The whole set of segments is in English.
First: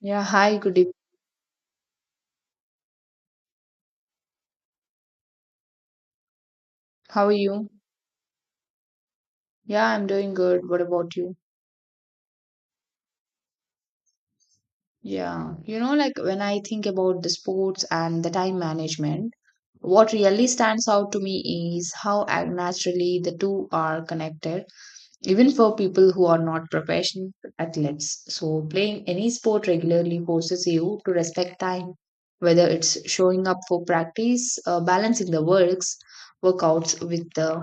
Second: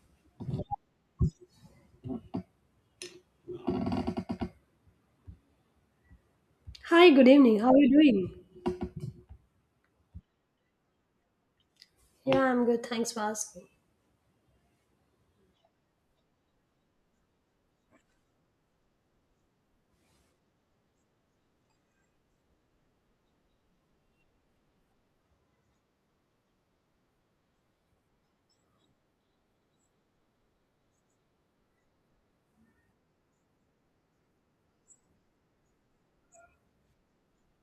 Yeah, hi, good evening. Hi, good How are evening. you? How are you doing? Yeah, I'm doing good. What about you? Yeah, I'm good. Thanks for asking. Yeah, like when I think about the sports and the time management, what really stands out to me is how naturally the two are connected, even for people who are not professional athletes. So, playing any sport regularly forces you to respect time, whether it's showing up for practice, balancing the workouts with the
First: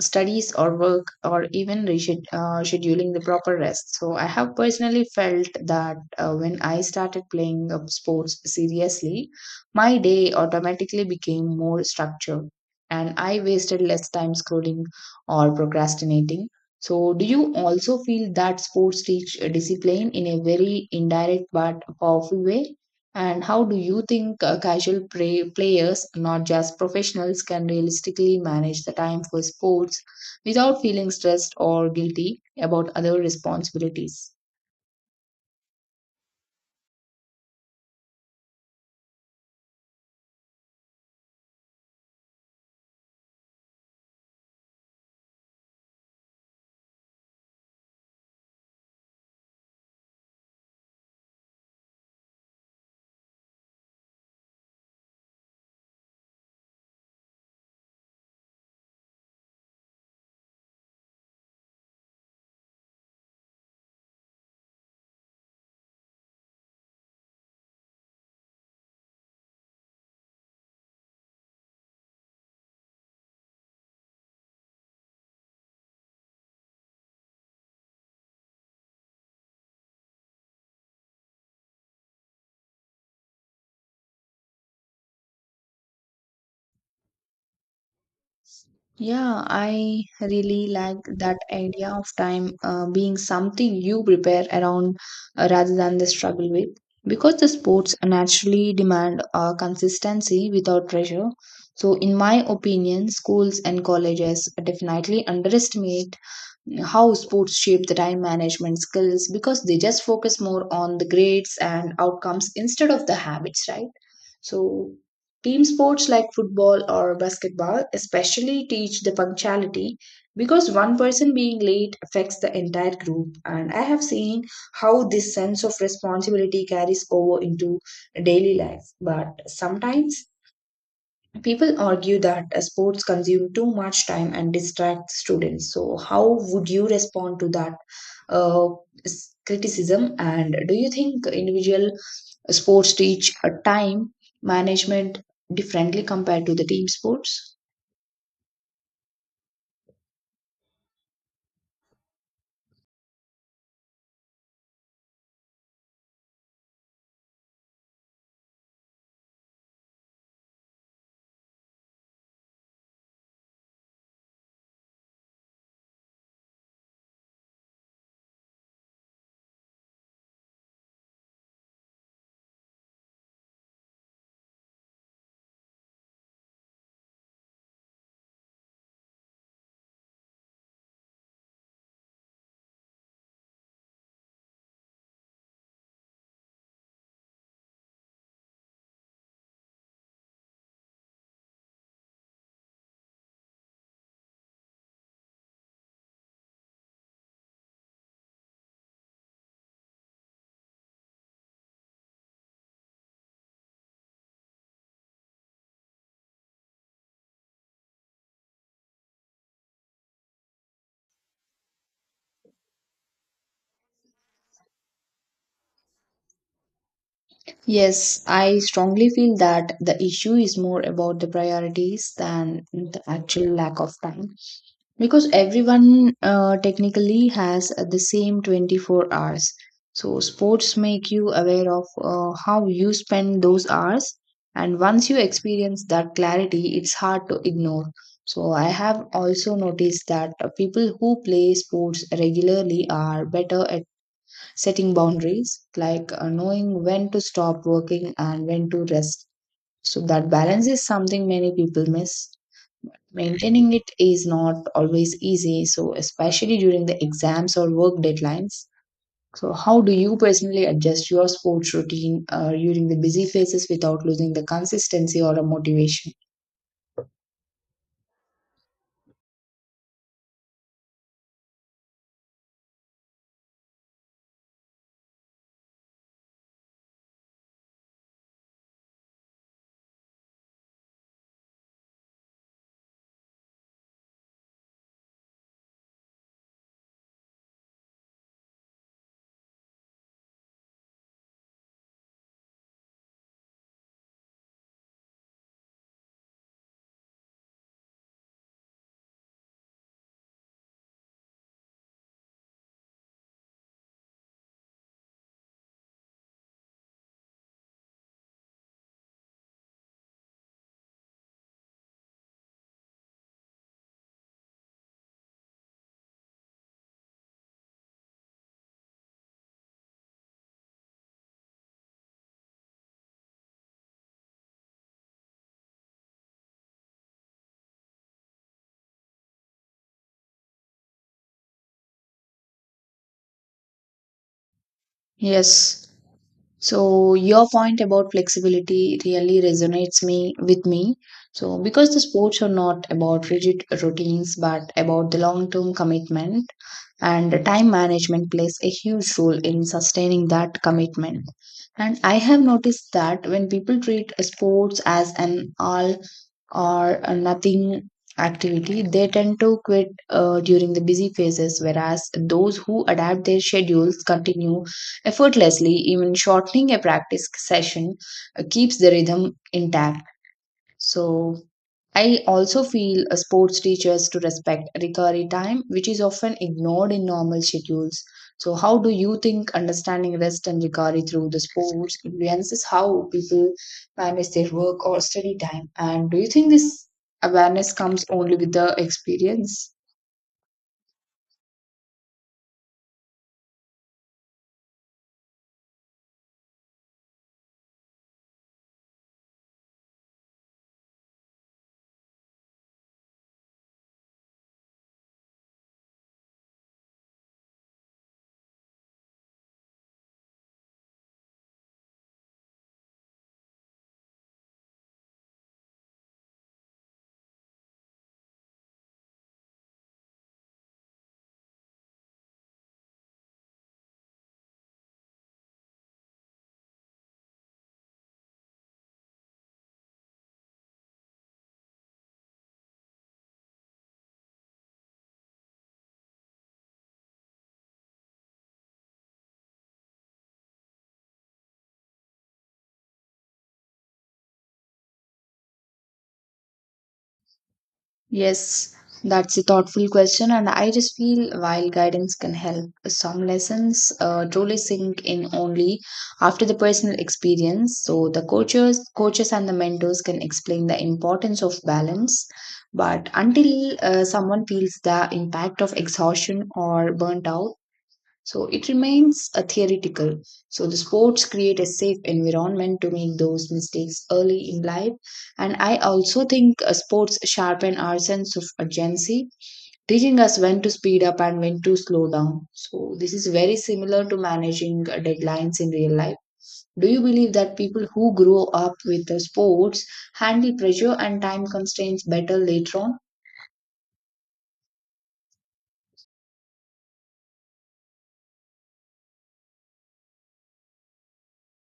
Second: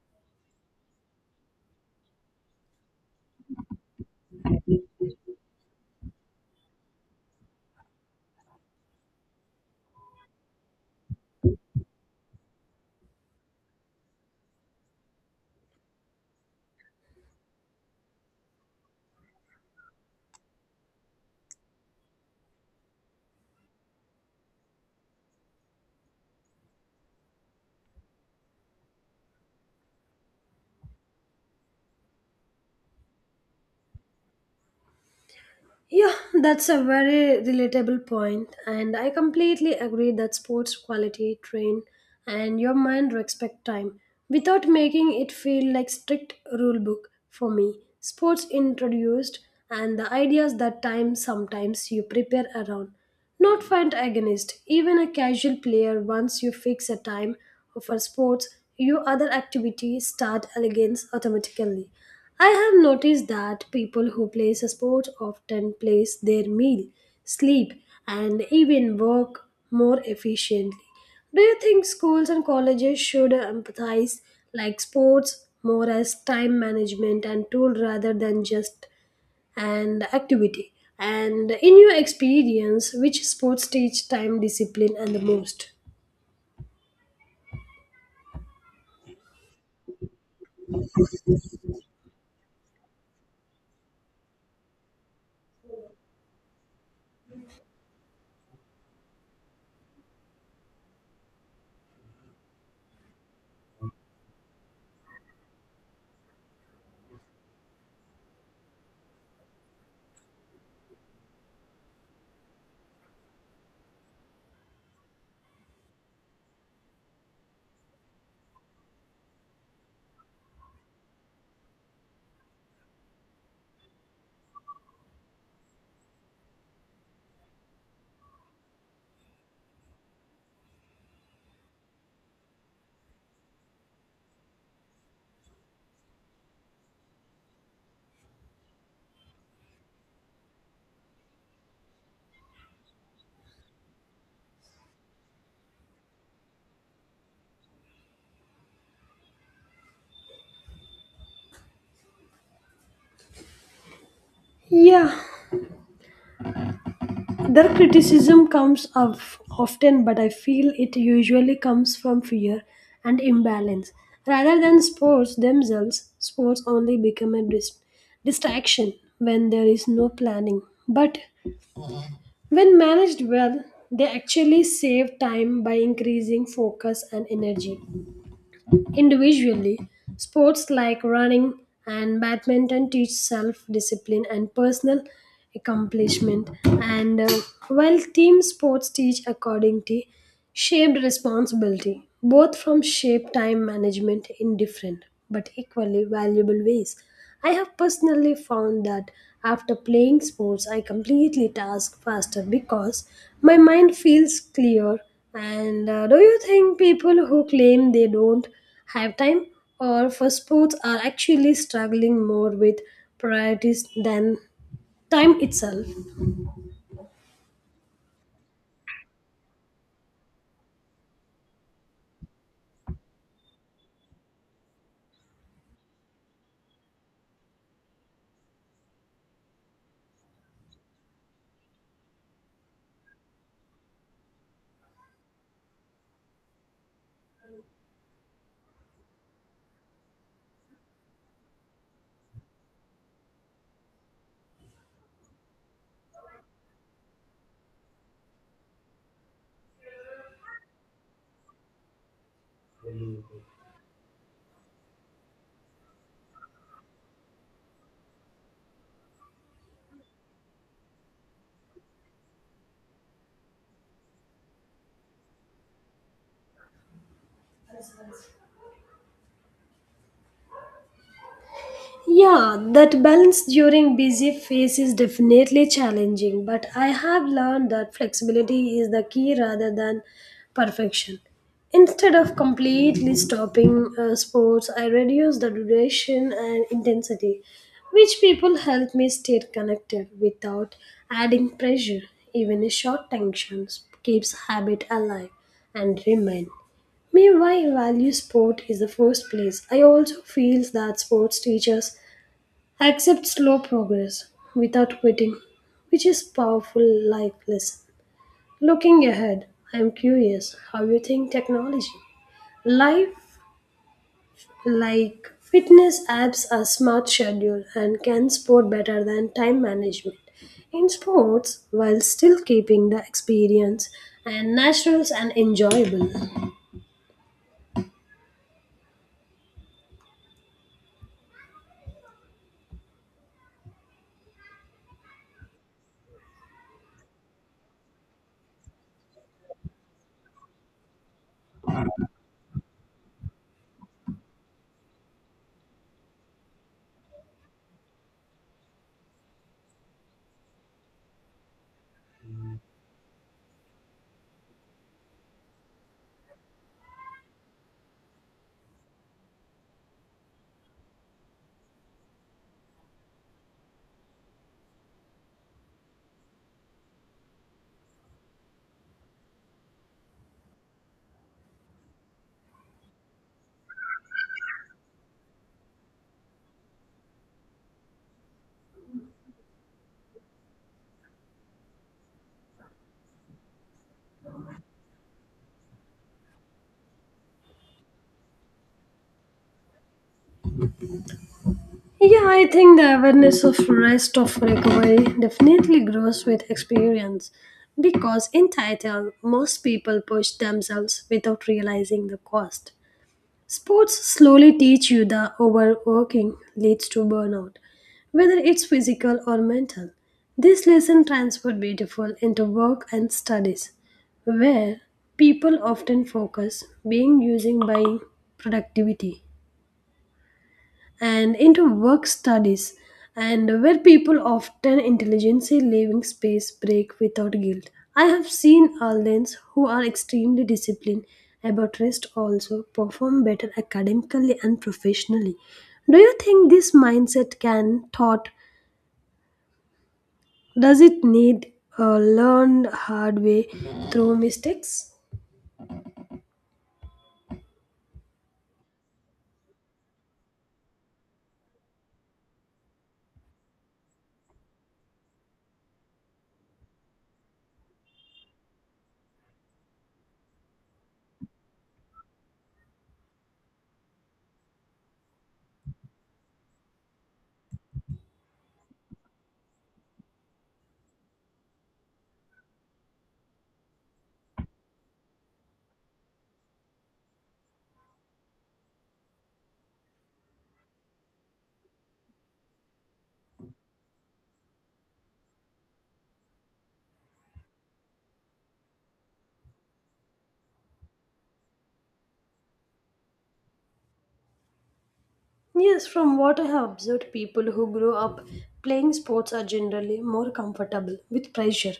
studies or work, or even scheduling the proper rest. So, I have personally felt that when I started playing sports seriously, my day automatically became more structured and I wasted less time scrolling or procrastinating. So, do you also feel that sports teach discipline in a very indirect but powerful way? And how do you think casual players, not just professionals, can realistically manage the time for sports without feeling stressed or guilty about other responsibilities? Yeah, that's a very relatable point, and I completely agree that sports quality train and your mind respect time without making it feel like strict rule book for me. Sports introduced and the ideas that time sometimes you prepare around, not find against. Even a casual player once you fix a time for sports, your other activities start against automatically. I have noticed that people who play a sport often place their meal, sleep, and even work more efficiently. Do you think schools and colleges should empathize like sports more as time management and tool rather than just an activity? And in your experience, which sports teach time discipline and the most? Yeah, I really like that idea of time being something you prepare around, rather than the struggle with. Because the sports naturally demand consistency without pressure. So, in my opinion, schools and colleges definitely underestimate how sports shape the time management skills because they just focus more on the grades and outcomes instead of the habits, right? So, team sports like football or basketball especially teach the punctuality because one person being late affects the entire group. And I have seen how this sense of responsibility carries over into daily life. But sometimes people argue that sports consume too much time and distract students. So, how would you respond to that uh, criticism? And do you think individual sports teach a time management differently compared to the team sports? Yeah, their criticism comes of often, but I feel it usually comes from fear and imbalance. Rather than sports themselves, sports only become a distraction when there is no planning. But when managed well, they actually save time by increasing focus and energy. Individually, sports like running and badminton teach self discipline and personal accomplishment, and while team sports teach accordingly shaped responsibility, both from shape time management in different but equally valuable ways. I have personally found that after playing sports, I completely task faster because my mind feels clear. And do you think people who claim they don't have time or for sports are actually struggling more with priorities than time itself? Yes, I strongly feel that the issue is more about the priorities than the actual lack of time, because everyone technically has the same 24 hours. So sports make you aware of how you spend those hours, and once you experience that clarity, it's hard to ignore. So I have also noticed that people who play sports regularly are better at setting boundaries, like knowing when to stop working and when to rest. So that balance is something many people miss. Maintaining it is not always easy, so especially during the exams or work deadlines. So, how do you personally adjust your sports routine during the busy phases without losing the consistency or a motivation? Yeah, that balance during busy phase is definitely challenging, but I have learned that flexibility is the key rather than perfection. Instead of completely stopping sports, I reduce the duration and intensity, which people help me stay connected without adding pressure. Even a short tension keeps habit alive and remain. May why I value sport is the first place. I also feel that sports teaches accept slow progress without quitting, which is powerful life lesson. Looking ahead, I am curious how you think technology. Life like fitness apps are smart schedule and can support better than time management in sports while still keeping the experience and natural and enjoyable. Yes. So your point about flexibility really resonates me. So because the sports are not about rigid routines but about the long-term commitment, and time management plays a huge role in sustaining that commitment. And I have noticed that when people treat sports as an all or nothing activity, they tend to quit during the busy phases, whereas those who adapt their schedules continue effortlessly. Even shortening a practice session keeps the rhythm intact. So, I also feel sports teachers to respect recovery time, which is often ignored in normal schedules. So, how do you think understanding rest and recovery through the sports influences how people manage their work or study time? And do you think this awareness comes only with the experience? Yeah, I think the awareness of rest of recovery definitely grows with experience because in title most people push themselves without realizing the cost. Sports slowly teach you that overworking leads to burnout, whether it's physical or mental. This lesson transferred beautiful into work and studies, where people often focus being using by productivity and into work studies and where people often intelligently leaving space break without guilt. I have seen aldeans who are extremely disciplined about rest also perform better academically and professionally. Do you think this mindset can taught, does it need a learned hard way through mistakes? Yes, that's a thoughtful question, and I just feel while guidance can help, some lessons truly sink in only after the personal experience. So the coaches and the mentors can explain the importance of balance, but until someone feels the impact of exhaustion or burnt out, so it remains a theoretical. So the sports create a safe environment to make those mistakes early in life. And I also think sports sharpen our sense of urgency, teaching us when to speed up and when to slow down. So this is very similar to managing deadlines in real life. Do you believe that people who grow up with the sports handle pressure and time constraints better later on? Yes, from what I have observed, people who grow up playing sports are generally more comfortable with pressure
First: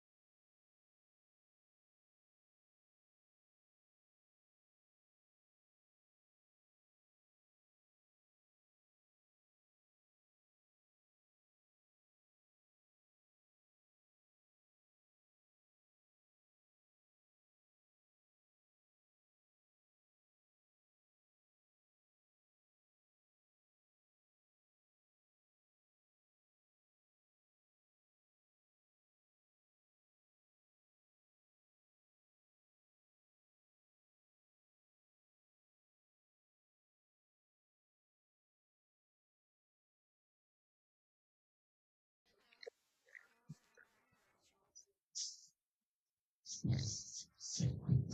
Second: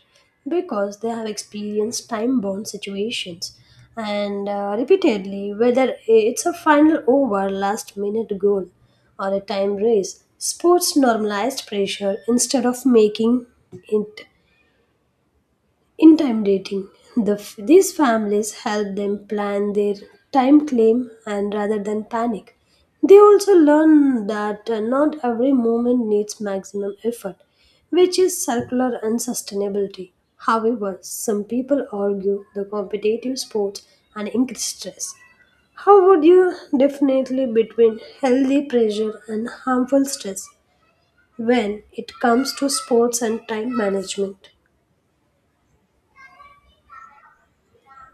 because they have experienced time bound situations and repeatedly, whether it's a final over, last minute goal, or a time race, sports normalized pressure instead of making it intimidating. These families help them plan their time claim and rather than panic. They also learn that not every movement needs maximum effort, which is circular unsustainability. However, some people argue the competitive sports and increased stress. How would you definitely between healthy pressure and harmful stress when it comes to sports and time management?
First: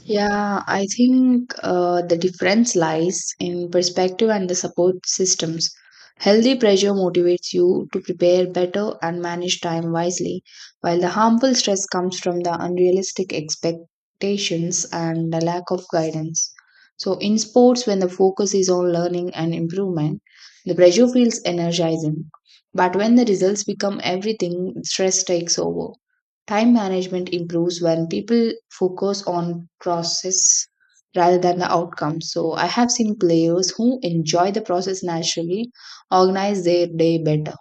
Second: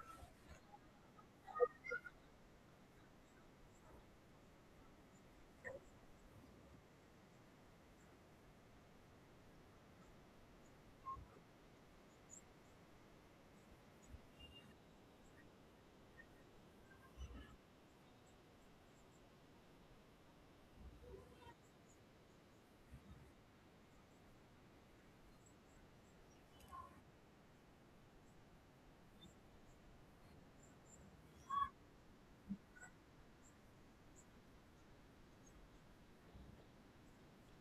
Yeah, I think the difference lies in perspective and the support systems. Healthy pressure motivates you to prepare better and manage time wisely, while the harmful stress comes from the unrealistic expectations and the lack of guidance. So, in sports, when the focus is on learning and improvement, the pressure feels energizing. But when the results become everything, stress takes over. Time management improves when people focus on process rather than the outcome. So I have seen players who enjoy the process naturally organize their day better.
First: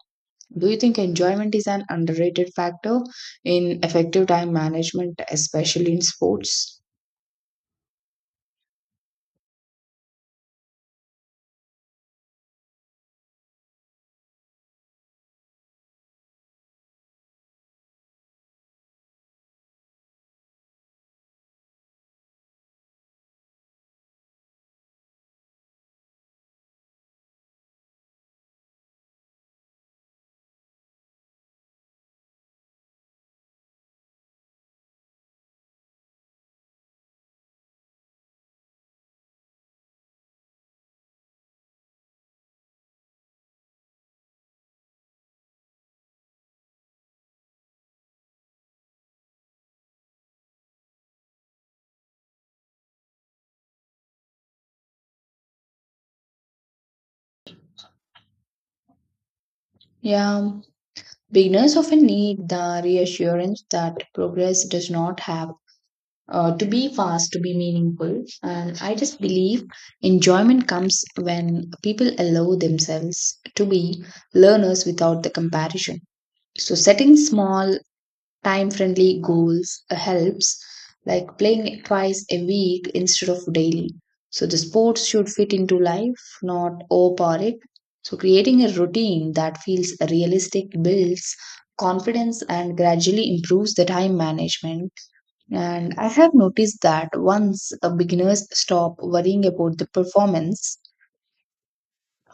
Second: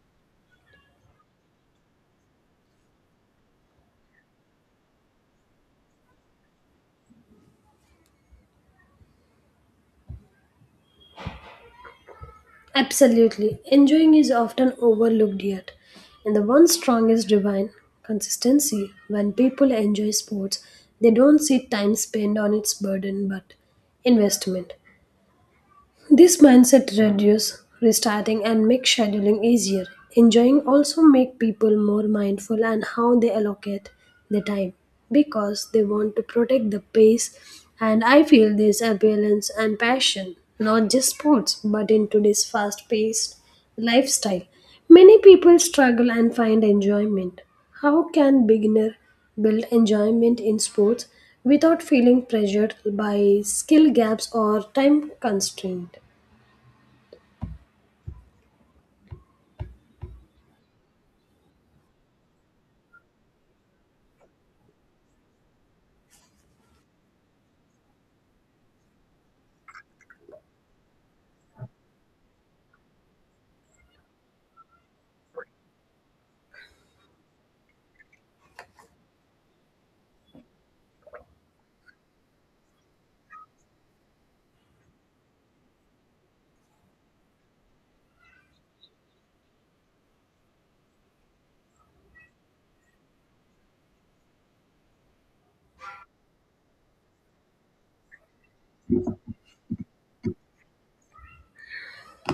Do you think enjoyment is an underrated factor in effective time management, especially in sports? Absolutely. Enjoying is often overlooked yet. And the one strongest divine consistency when people enjoy sports, they don't see time spent on its burden but investment. This mindset reduces restarting and makes scheduling easier. Enjoying also make people more mindful and how they allocate their time because they want to protect the pace, and I feel this balance and passion not just sports but in today's fast paced lifestyle. Many people struggle and find enjoyment. How can beginner build enjoyment in sports without feeling pressured by skill gaps or time constraint? Yeah, beginners often need the reassurance that progress does not have to be fast, to be meaningful. And I just believe enjoyment comes when people allow themselves to be learners without the comparison. So, setting small, time friendly goals helps, like playing twice a week instead of daily. So, the sports should fit into life, not overpower it. So, creating a routine that feels realistic builds confidence and gradually improves the time management. And I have noticed that once beginners stop worrying about the performance,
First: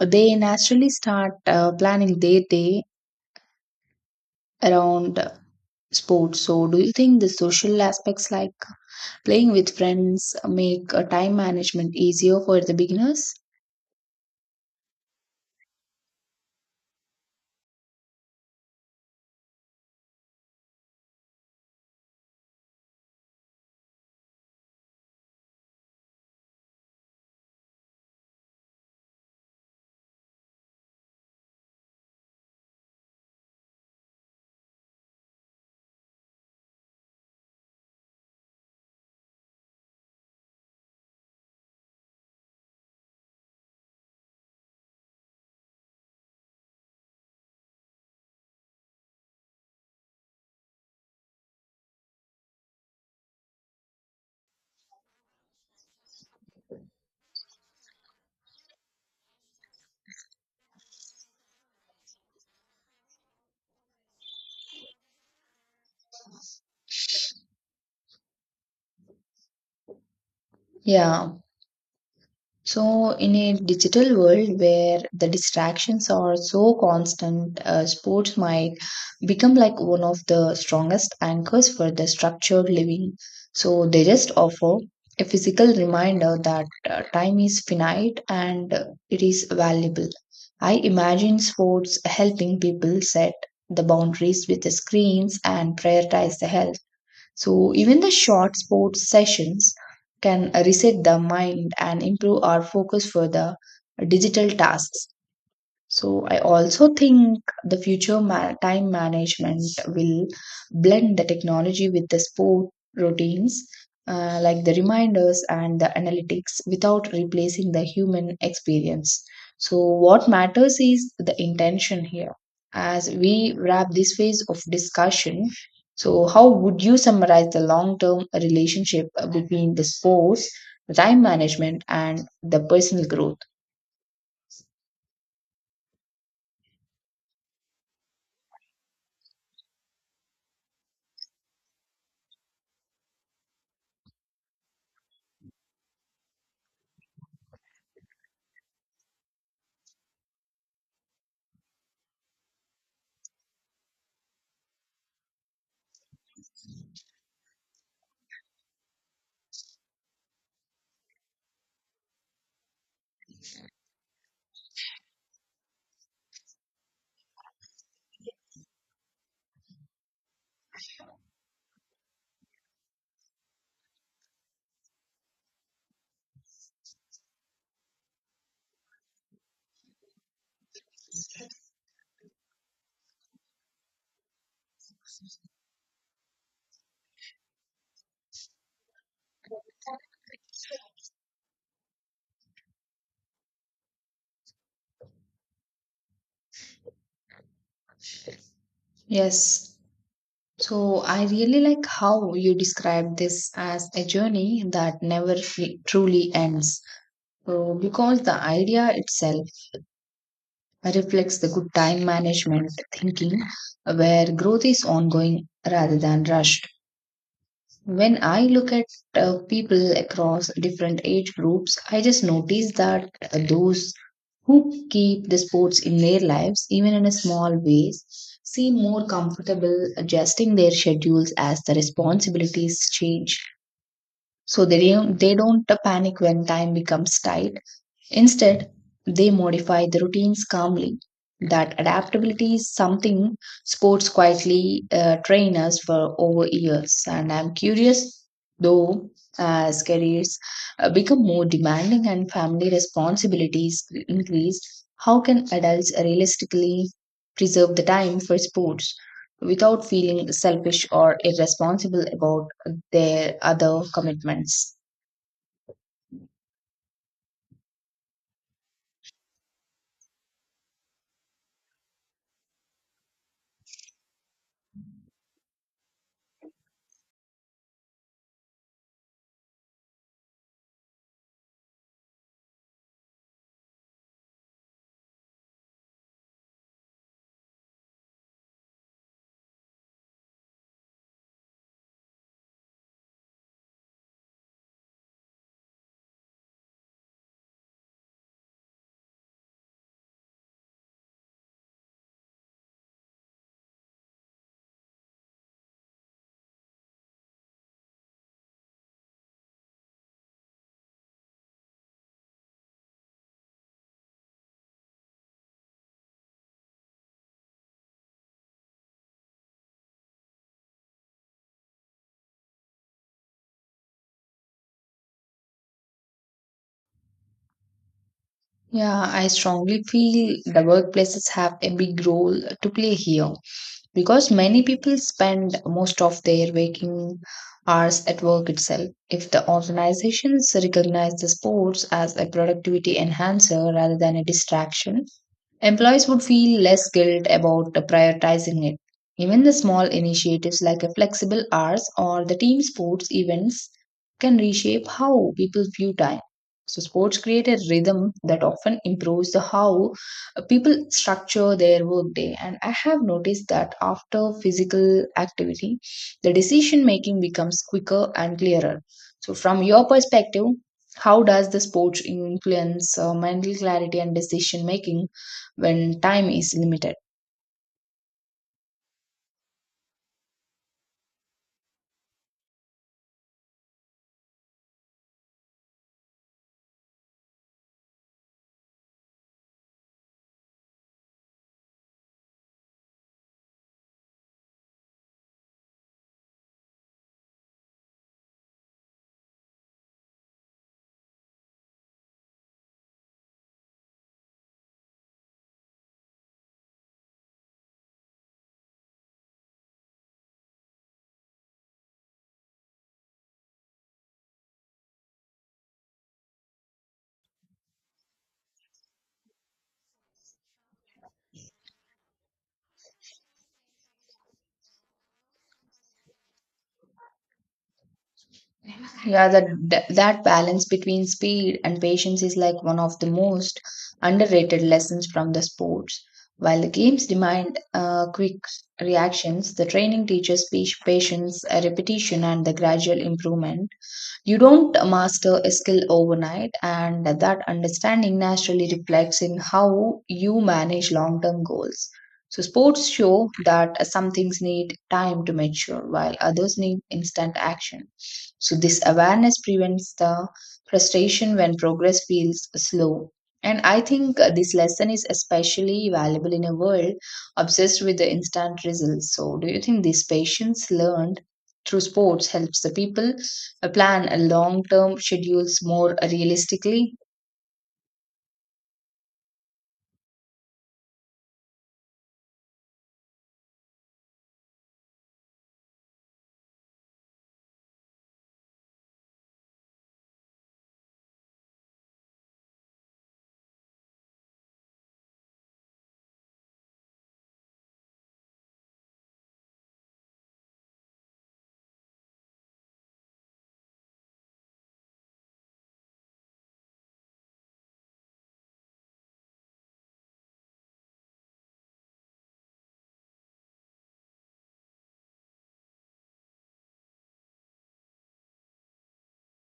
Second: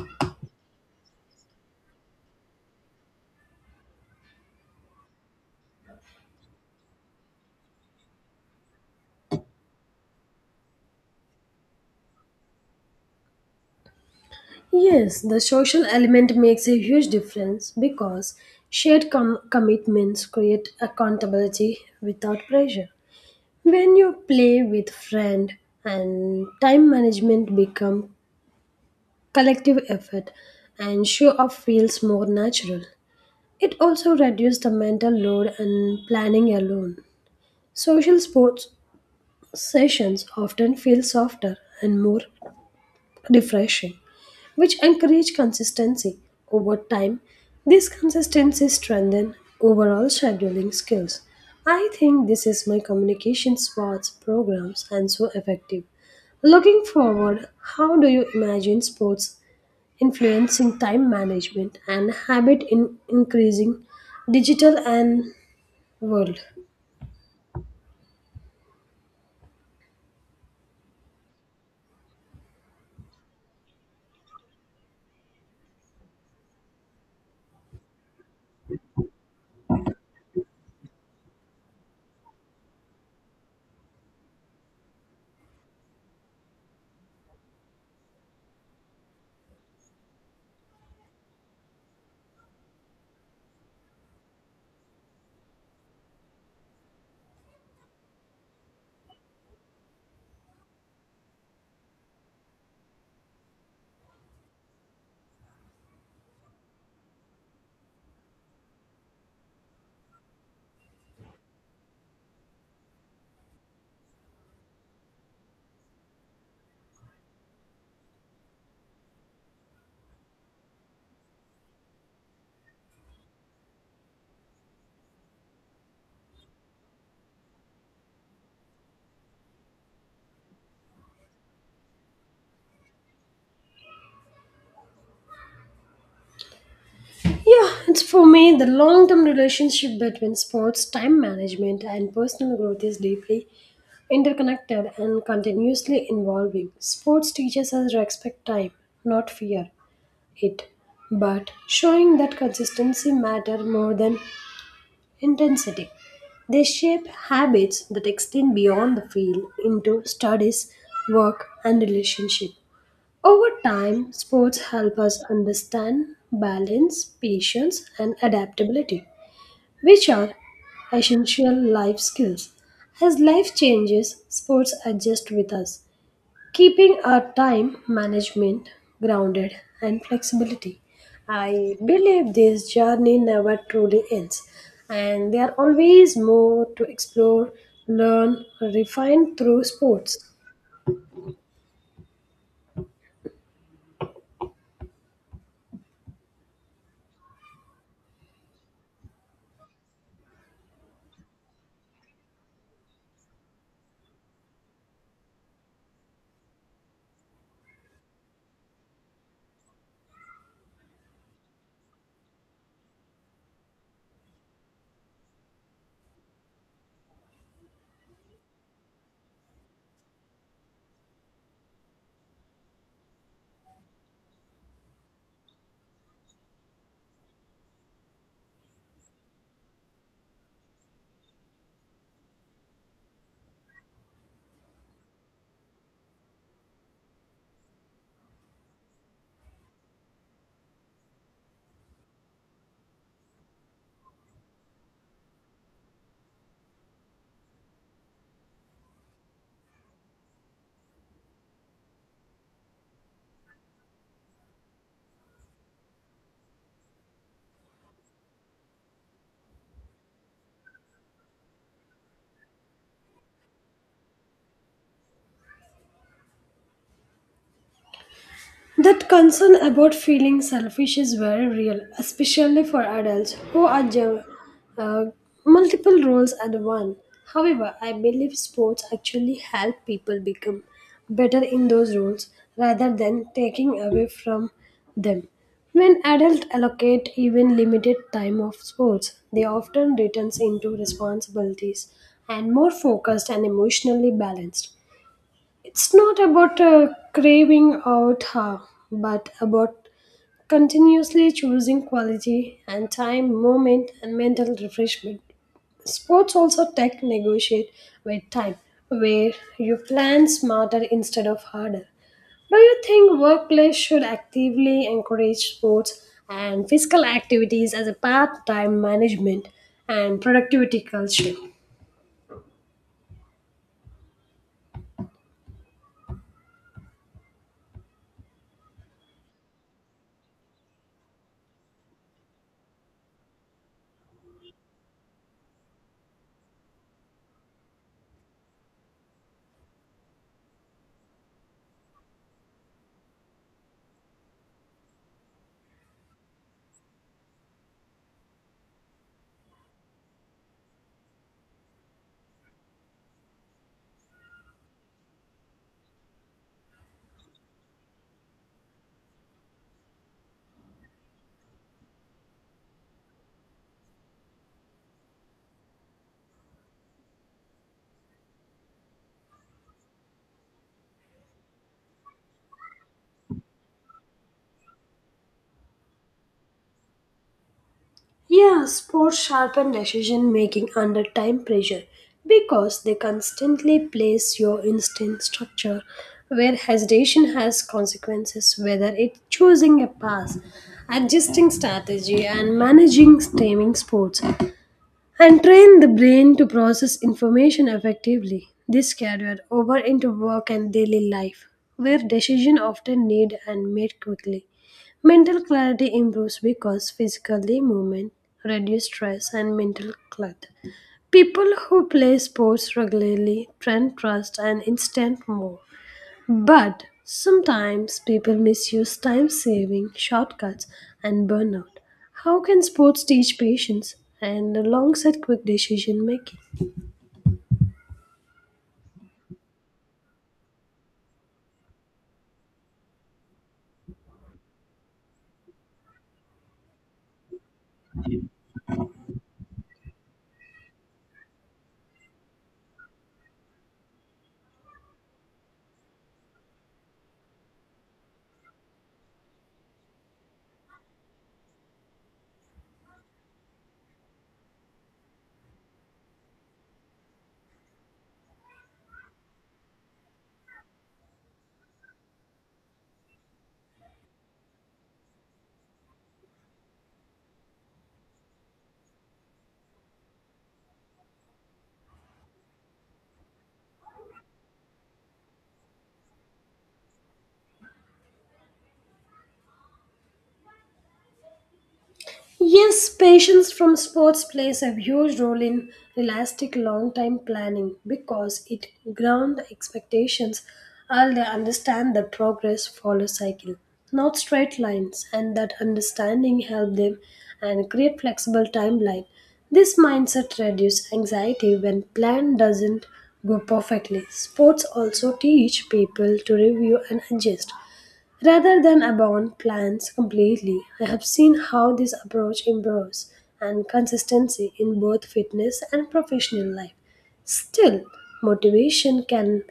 they naturally start planning their day around sports. So, do you think the social aspects like playing with friends make time management easier for the beginners? Yes, the social element makes a huge difference because shared commitments create accountability without pressure. When you play with friend and time management become collective effort and show off feels more natural. It also reduced the mental load and planning alone. Social sports sessions often feel softer and more refreshing, which encourage consistency over time. This consistency strengthens overall scheduling skills. I think this is my communication sports programs and so effective. Looking forward, how do you imagine sports influencing time management and habit in increasing digital and world? Yeah, so, in a digital world where the distractions are so constant, sports might become like one of the strongest anchors for the structured living. So, they just offer a physical reminder that time is finite and it is valuable. I imagine sports helping people set the boundaries with the screens and prioritize the health. So, even the short sports sessions can reset the mind and improve our focus for the digital tasks. So I also think the future time management will blend the technology with the sport routines, like the reminders and the analytics, without replacing the human experience. So what matters is the intention here. As we wrap this phase of discussion, so how would you summarize the long-term relationship between the sports, the time management, and the personal growth? Yeah, it's for me the long term relationship between sports, time management, and personal growth is deeply interconnected and continuously evolving. Sports teaches us to respect time, not fear it, but showing that consistency matters more than intensity. They shape habits that extend beyond the field into studies, work, and relationship. Over time, sports help us understand balance, patience, and adaptability, which are essential life skills. As life changes, sports adjust with us, keeping our time management grounded and flexibility. I believe this journey never truly ends, and there are always more to explore, learn, refine through sports. Yes. So I really like how you describe this as a journey that never truly ends. So because the idea itself reflects the good time management thinking where growth is ongoing rather than rushed. When I look at people across different age groups, I just notice that those who keep the sports in their lives, even in a small ways, seem more comfortable adjusting their schedules as the responsibilities change. So they don't panic when time becomes tight. Instead, they modify the routines calmly. That adaptability is something sports quietly train us for over years. And I'm curious, though, as careers become more demanding and family responsibilities increase, how can adults realistically preserve the time for sports without feeling selfish or irresponsible about their other commitments? That concern about feeling selfish is very real, especially for adults who are uh, multiple roles at once. However, I believe sports actually help people become better in those roles rather than taking away from them. When adults allocate even limited time of sports, they often returns into responsibilities and more focused and emotionally balanced. It's not about craving out her, but about continuously choosing quality and time, movement, and mental refreshment. Sports also tech negotiate with time, where you plan smarter instead of harder. Do you think workplace should actively encourage sports and physical activities as a part-time management and productivity culture? Yeah, I strongly feel the workplaces have a big role to play here because many people spend most of their waking hours at work itself. If the organizations recognize the sports as a productivity enhancer rather than a distraction, employees would feel less guilt about prioritizing it. Even the small initiatives like a flexible hours or the team sports events can reshape how people view time. So, sports create a rhythm that often improves the how people structure their workday. And I have noticed that after physical activity, the decision making becomes quicker and clearer. So, from your perspective, how does the sports influence mental clarity and decision making when time is limited? Yeah, sports sharpen decision making under time pressure because they constantly place your instinct structure where hesitation has consequences, whether it's choosing a pass, adjusting strategy, and managing stemming sports and train the brain to process information effectively. This carried over into work and daily life, where decisions often need and made quickly. Mental clarity improves because physically movement reduces stress and mental clutter. People who play sports regularly train trust and instant more. But sometimes people misuse time saving shortcuts and burnout. How can sports teach patience and alongside quick decision making? Yeah, that balance between speed and patience is like one of the most underrated lessons from the sports. While the games demand quick reactions, the training teaches patience, repetition, and the gradual improvement. You don't master a skill overnight, and that understanding naturally reflects in how you manage long term goals. So, sports show that some things need time to mature, while others need instant action. So, this awareness prevents the frustration when progress feels slow. And I think this lesson is especially valuable in a world obsessed with the instant results. So, do you think this patience learned through sports helps the people plan a long term schedules more realistically? Yes, patience from sports plays a huge role in realistic long time planning because it grounds expectations and they understand that progress follows cycle, not straight lines, and that understanding help them and create flexible timeline. This mindset reduces anxiety when plan doesn't go perfectly. Sports also teach people to review and adjust rather than abandon plans completely. I have seen how this approach improves and consistency in both fitness and professional life. Still, motivation can.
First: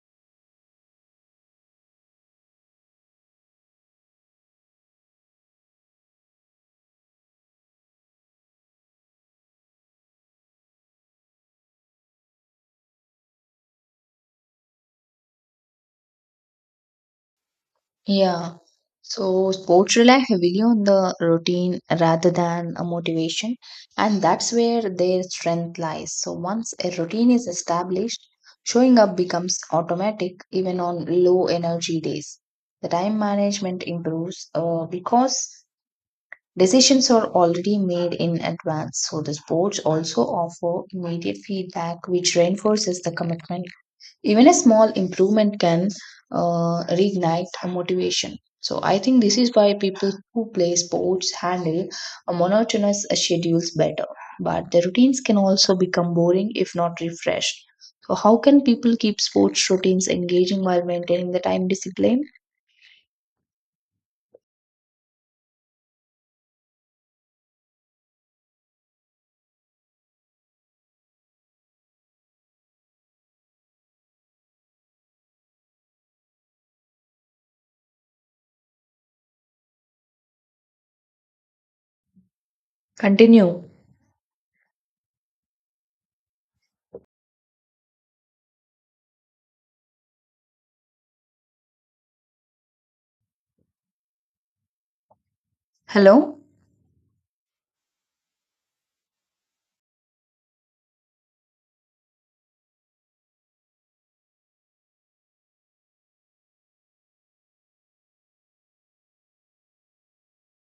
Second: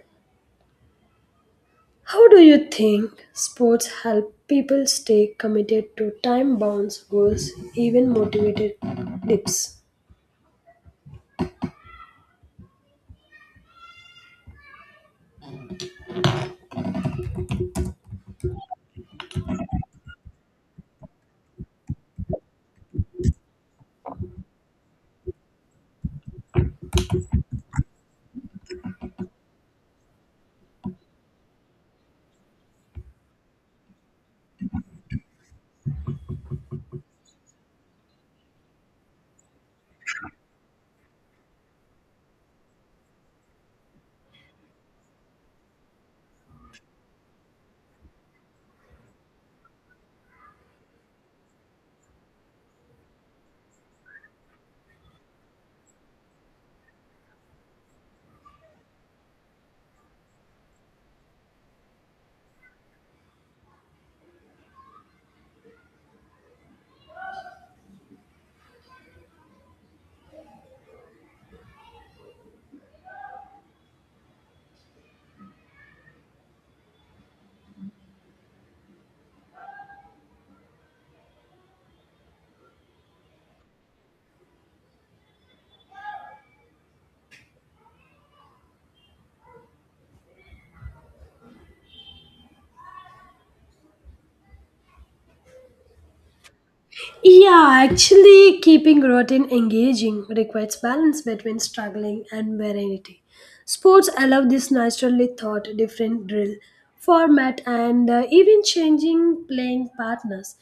How do you think sports help people stay committed to time bound goals, even motivated dips? Yeah. So sports rely heavily on the routine rather than a motivation, and that's where their strength lies. So once a routine is established, showing up becomes automatic even on low energy days. The time management improves because decisions are already made in advance. So the sports also offer immediate feedback, which reinforces the commitment. Even a small improvement can reignite a motivation. So I think this is why people who play sports handle a monotonous schedules better, but the routines can also become boring if not refreshed. So how can people keep sports routines engaging while maintaining the time discipline? Continue. Hello. Yeah, actually, keeping routine engaging requires balance between struggling and variety. Sports allow this naturally thought, different drill, format, and even changing playing partners.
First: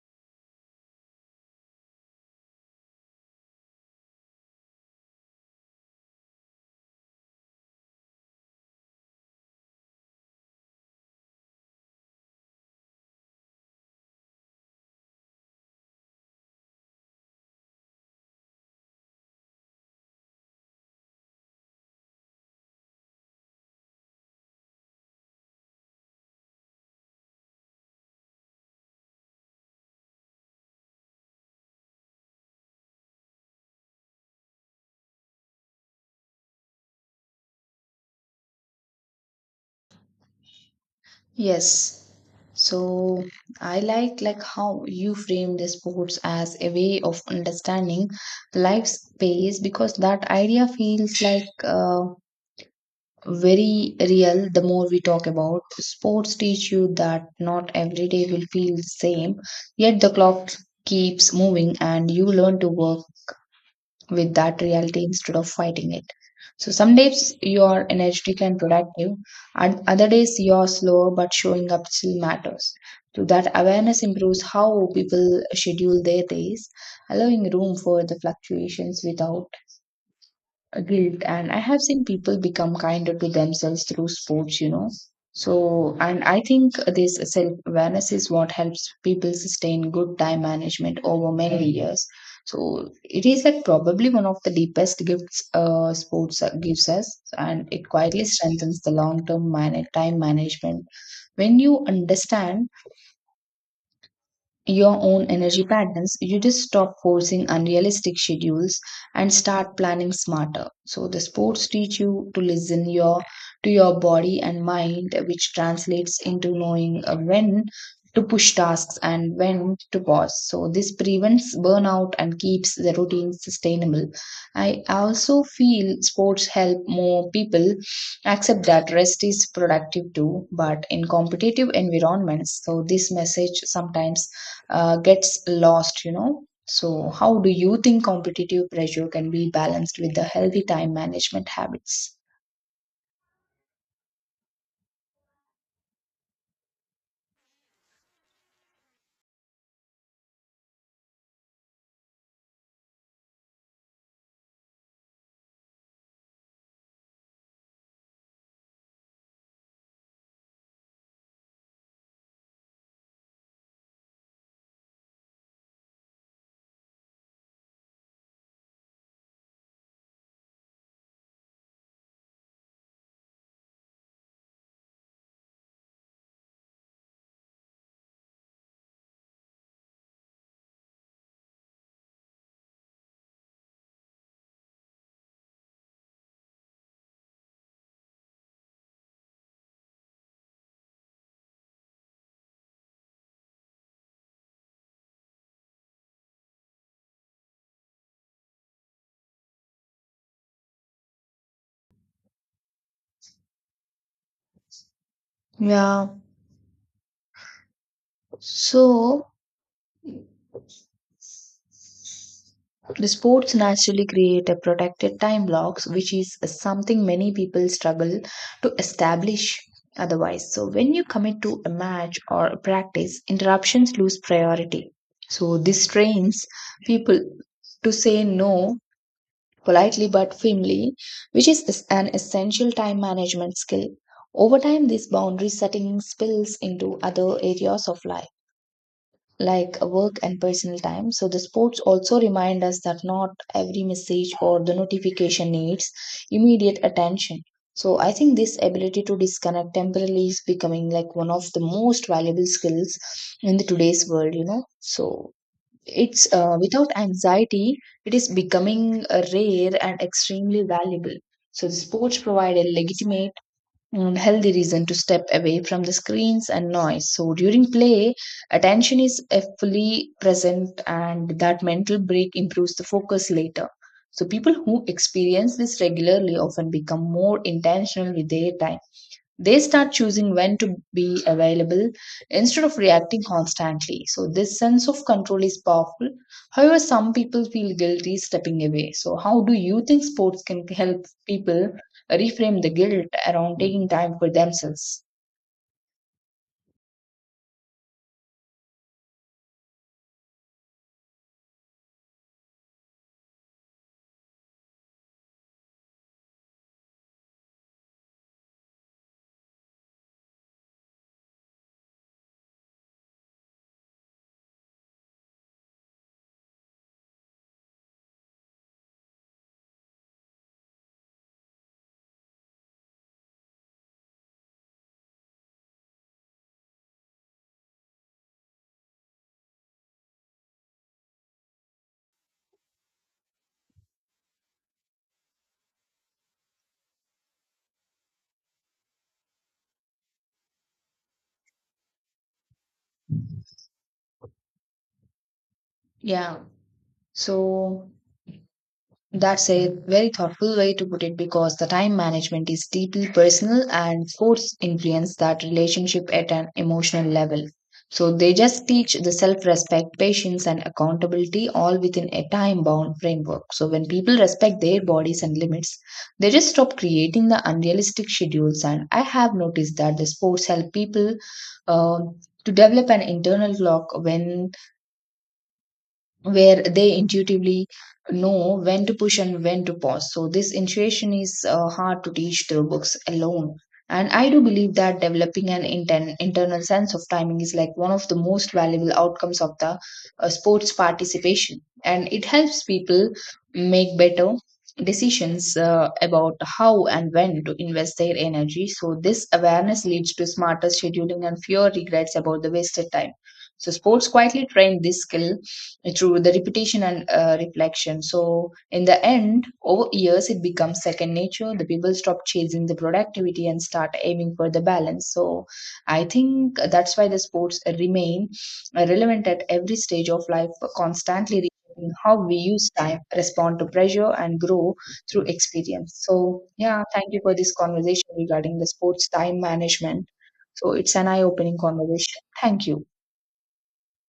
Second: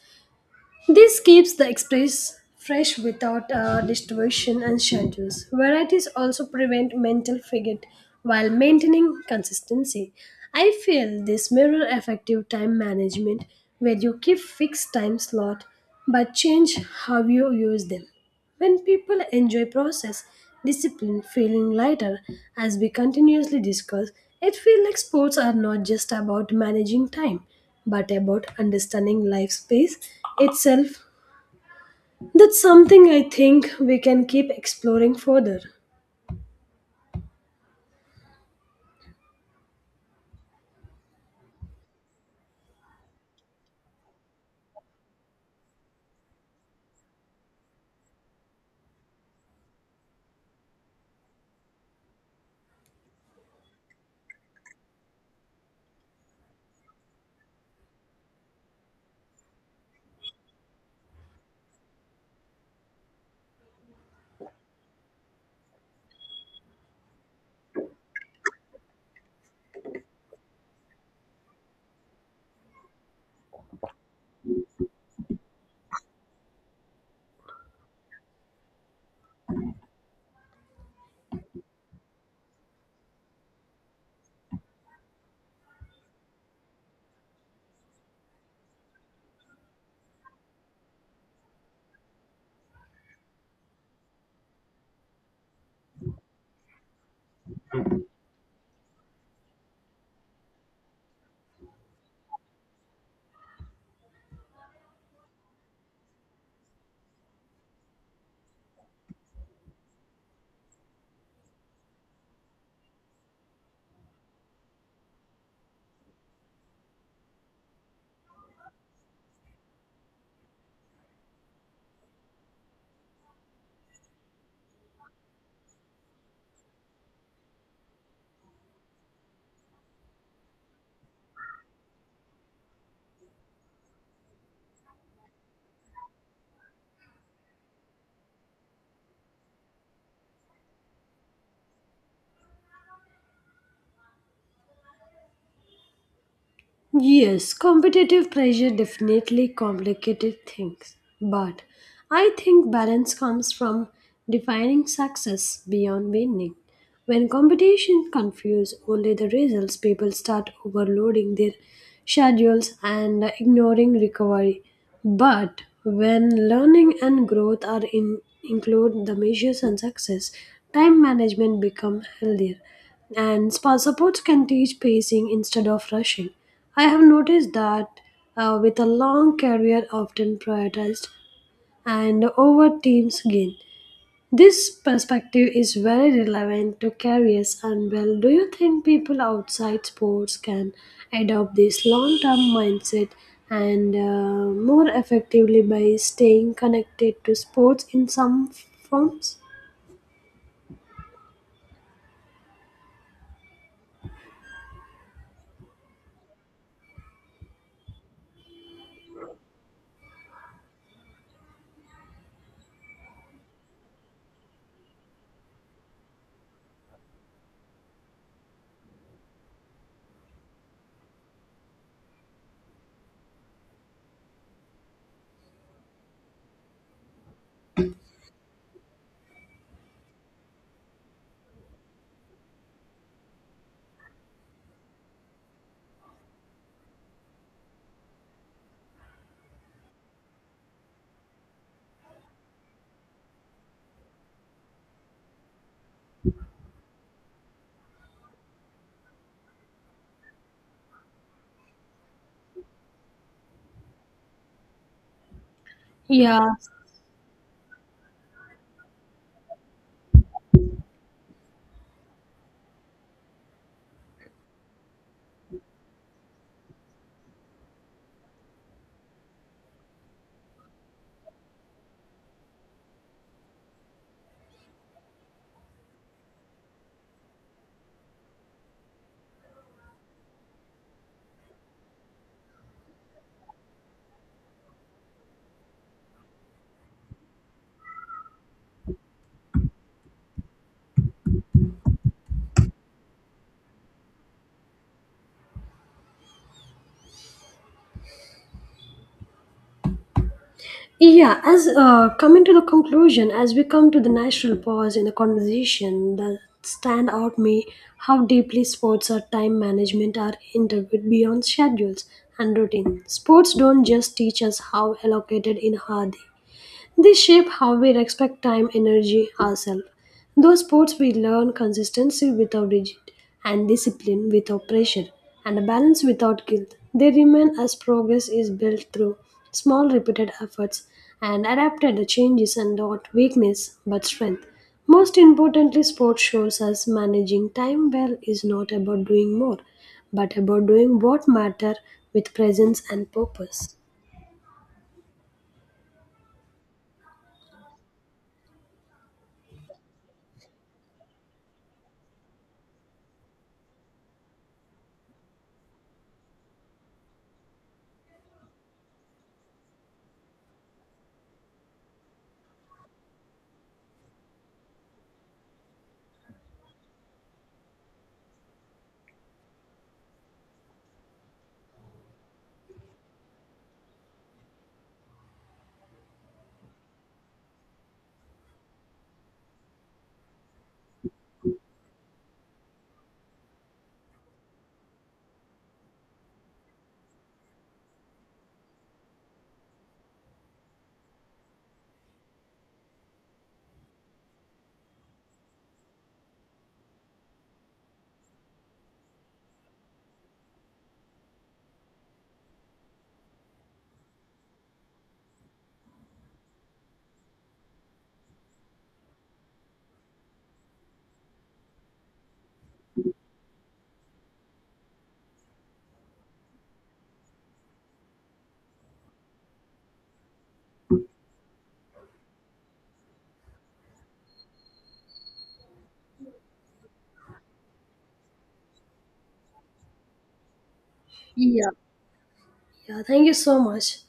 This keeps the express fresh without distortion and schedules. Varieties also prevent mental fatigue while maintaining consistency. I feel this mirror effective time management where you keep fixed time slot but change how you use them. When people enjoy process, discipline, feeling lighter, as we continuously discuss, it feels like sports are not just about managing time, but about understanding life's pace itself. That's something I think we can keep exploring further. Yes. So I like how you frame the sports as a way of understanding life's pace because that idea feels like very real the more we talk about. Sports teach you that not every day will feel the same, yet the clock keeps moving and you learn to work with that reality instead of fighting it. So some days you are energetic and productive, and other days you are slower, but showing up still matters. So that awareness improves how people schedule their days, allowing room for the fluctuations without guilt, and I have seen people become kinder to themselves through sports. So, and I think this self awareness is what helps people sustain good time management over many years. So, it is that probably one of the deepest gifts sports gives us, and it quietly strengthens the long term time management. When you understand your own energy patterns, you just stop forcing unrealistic schedules and start planning smarter. So the sports teach you to listen your to your body and mind, which translates into knowing when to push tasks and when to pause. So this prevents burnout and keeps the routine sustainable. I also feel sports help more people accept that rest is productive too, but in competitive environments, so this message sometimes gets lost. So, how do you think competitive pressure can be balanced with the healthy time management habits? Yes, competitive pressure definitely complicated things, but I think balance comes from defining success beyond winning. When competition confuses only the results, people start overloading their schedules and ignoring recovery. But when learning and growth are in, include the measures and success, time management become healthier and spa supports can teach pacing instead of rushing. I have noticed that with a long career often prioritized and over teams gain. This perspective is very relevant to careers and well. Do you think people outside sports can adopt this long-term mindset and more effectively by staying connected to sports in some forms? Yeah. So, the sports naturally create a protected time blocks, which is something many people struggle to establish otherwise. So, when you commit to a match or a practice, interruptions lose priority. So, this trains people to say no politely but firmly, which is an essential time management skill. Over time, this boundary setting spills into other areas of life, like work and personal time. So, the sports also remind us that not every message or the notification needs immediate attention. So, I think this ability to disconnect temporarily is becoming like one of the most valuable skills in the today's world. So, it's Yeah. Without anxiety, it is becoming rare and extremely valuable. So, the sports provide a legitimate and healthy reason to step away from the screens and noise. So, during play, attention is fully present, and that mental break improves the focus later. So, people who experience this regularly often become more intentional with their time they start choosing when to be available instead of reacting constantly. So, this sense of control is powerful. However, some people feel guilty stepping away. So, how do you think sports can help people reframe the guilt around taking time for themselves? Yeah, as coming to the conclusion, as we come to the natural pause in the conversation, that stand out me how deeply sports or time management are integrated beyond schedules and routine. Sports don't just teach us how allocated in our day, they shape how we respect time, energy, ourselves. Those sports we learn consistency without rigid, and discipline without pressure, and a balance without guilt. They remain as progress is built through small repeated efforts and adapted the changes and not weakness but strength. Most importantly, sport shows us managing time well is not about doing more, but about doing what matter with presence and purpose. Yeah. So, that's a very thoughtful way to put it because the time management is deeply personal and sports influence that relationship at an emotional level. So they just teach the self respect, patience, and accountability all within a time bound framework. So when people respect their bodies and limits, they just stop creating the unrealistic schedules. And I have noticed that the sports help people uh, to develop an internal clock when where they intuitively know when to push and when to pause. So, this intuition is hard to teach through books alone. And I do believe that developing an internal sense of timing is like one of the most valuable outcomes of the sports participation. And it helps people make better decisions about how and when to invest their energy. So, this awareness leads to smarter scheduling and fewer regrets about the wasted time. So, sports quietly train this skill through the repetition and reflection. So, in the end, over years, it becomes second nature. The people stop chasing the productivity and start aiming for the balance. So, I think that's why the sports remain relevant at every stage of life, constantly reshaping how we use time, respond to pressure, and grow through experience. So, yeah, thank you for this conversation regarding the sports time management. So, it's an eye opening Yeah. conversation. Thank you. Yeah, thank you so much.